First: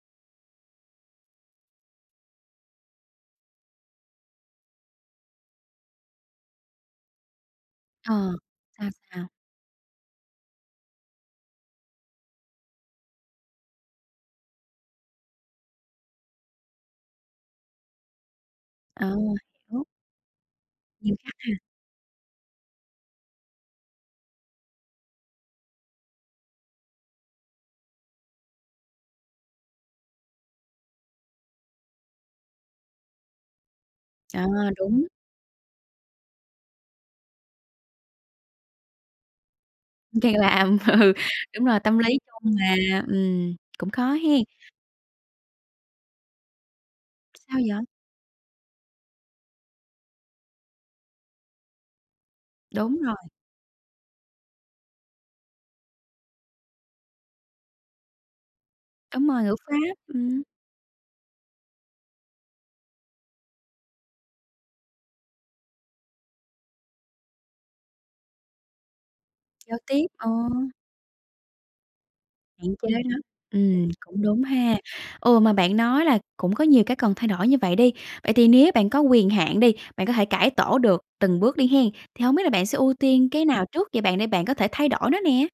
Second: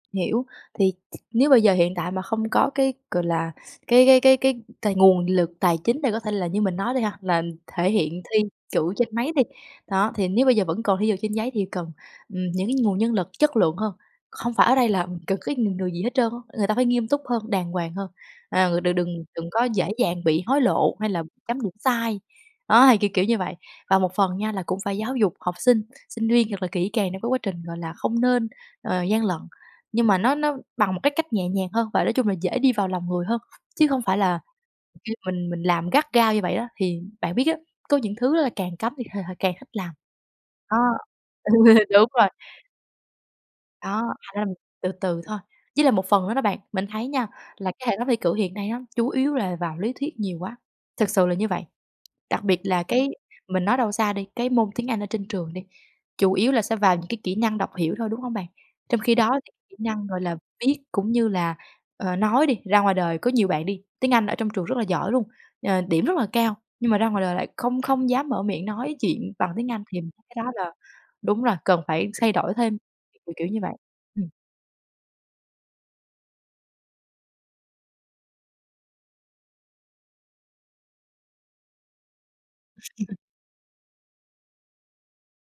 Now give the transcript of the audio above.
Hiểu, thì t nếu bây giờ hiện tại mà không có cái, gọi là, cái cái cái cái tài nguồn lực tài chính để có thể là, như mình nói đi ha, là thể hiện Ờ, thi sao, chữ trên sao? máy đi. Đó, thì nếu bây giờ vẫn còn thi ở trên giấy thì cần, ừm, những cái nguồn nhân lực chất lượng hơn. Không phải ở đây là cần cái người người gì hết trơn á, người ta phải nghiêm túc hơn, đàng hoàng hơn, à, người đừng Ờ, đừng đừng có hiểu. dễ dàng bị hối lộ hay Nghiêm là khắc ha. chấm điểm sai, đó, thì kiểu kiểu như vậy. Và một phần nha, là cũng phải giáo dục học sinh sinh viên thật là kỹ càng để cái quá trình, gọi là, không nên, ờ, gian lận, nhưng mà nó nó bằng một cái cách nhẹ nhàng hơn và nói chung là dễ đi vào lòng người hơn, chứ hông phải là À, đúng. [unintelligible] mình mình làm gắt gao như vậy đó, thì bạn biết á, có những thứ đó là càng cấm thì h h càng thích làm. Càng làm Đó, ừ, đúng rồi, tâm đúng lý rồi. chung mà, ừm, cũng khó Đó, thành ra hén. là mình từ từ thôi. Với lại một phần nữa đó bạn, mình thấy nha, Sao là vậy? cái hệ thống thi cử hiện nay nó chủ yếu là vào lý thuyết nhiều quá, thực sự là như vậy. Đặc biệt là Đúng cái rồi. mình nói đâu xa đi, cái môn tiếng Anh ở trên trường đi, chủ yếu là sẽ vào những cái kỹ năng đọc hiểu thôi, đúng hông bạn? Trong khi Đúng đó rồi, thì ngữ pháp, kỹ năng, gọi là, ừm. viết cũng như là, ờ, nói đi, ra ngoài đời có nhiều bạn đi, tiếng Anh ở trong trường rất là giỏi luôn, ờ, điểm rất là cao, nhưng mà ra ngoài đời lại không không dám mở miệng nói chuyện bằng tiếng Giao Anh thì tiếp. Ờ. cái đó là đúng rồi, cần phải thay đổi Hạn thêm, chế đó, kiểu kiểu như vậy. ừm, cũng Ừm. đúng ha. Ừ, mà bạn nói là cũng có nhiều cái cần thay đổi như vậy đi. Vậy thì nếu bạn có quyền hạn đi, bạn có thể cải tổ được từng bước đi hén, thì hổng biết là bạn sẽ ưu tiên cái nào trước vậy bạn, để bạn có thể thay đổi nó nè?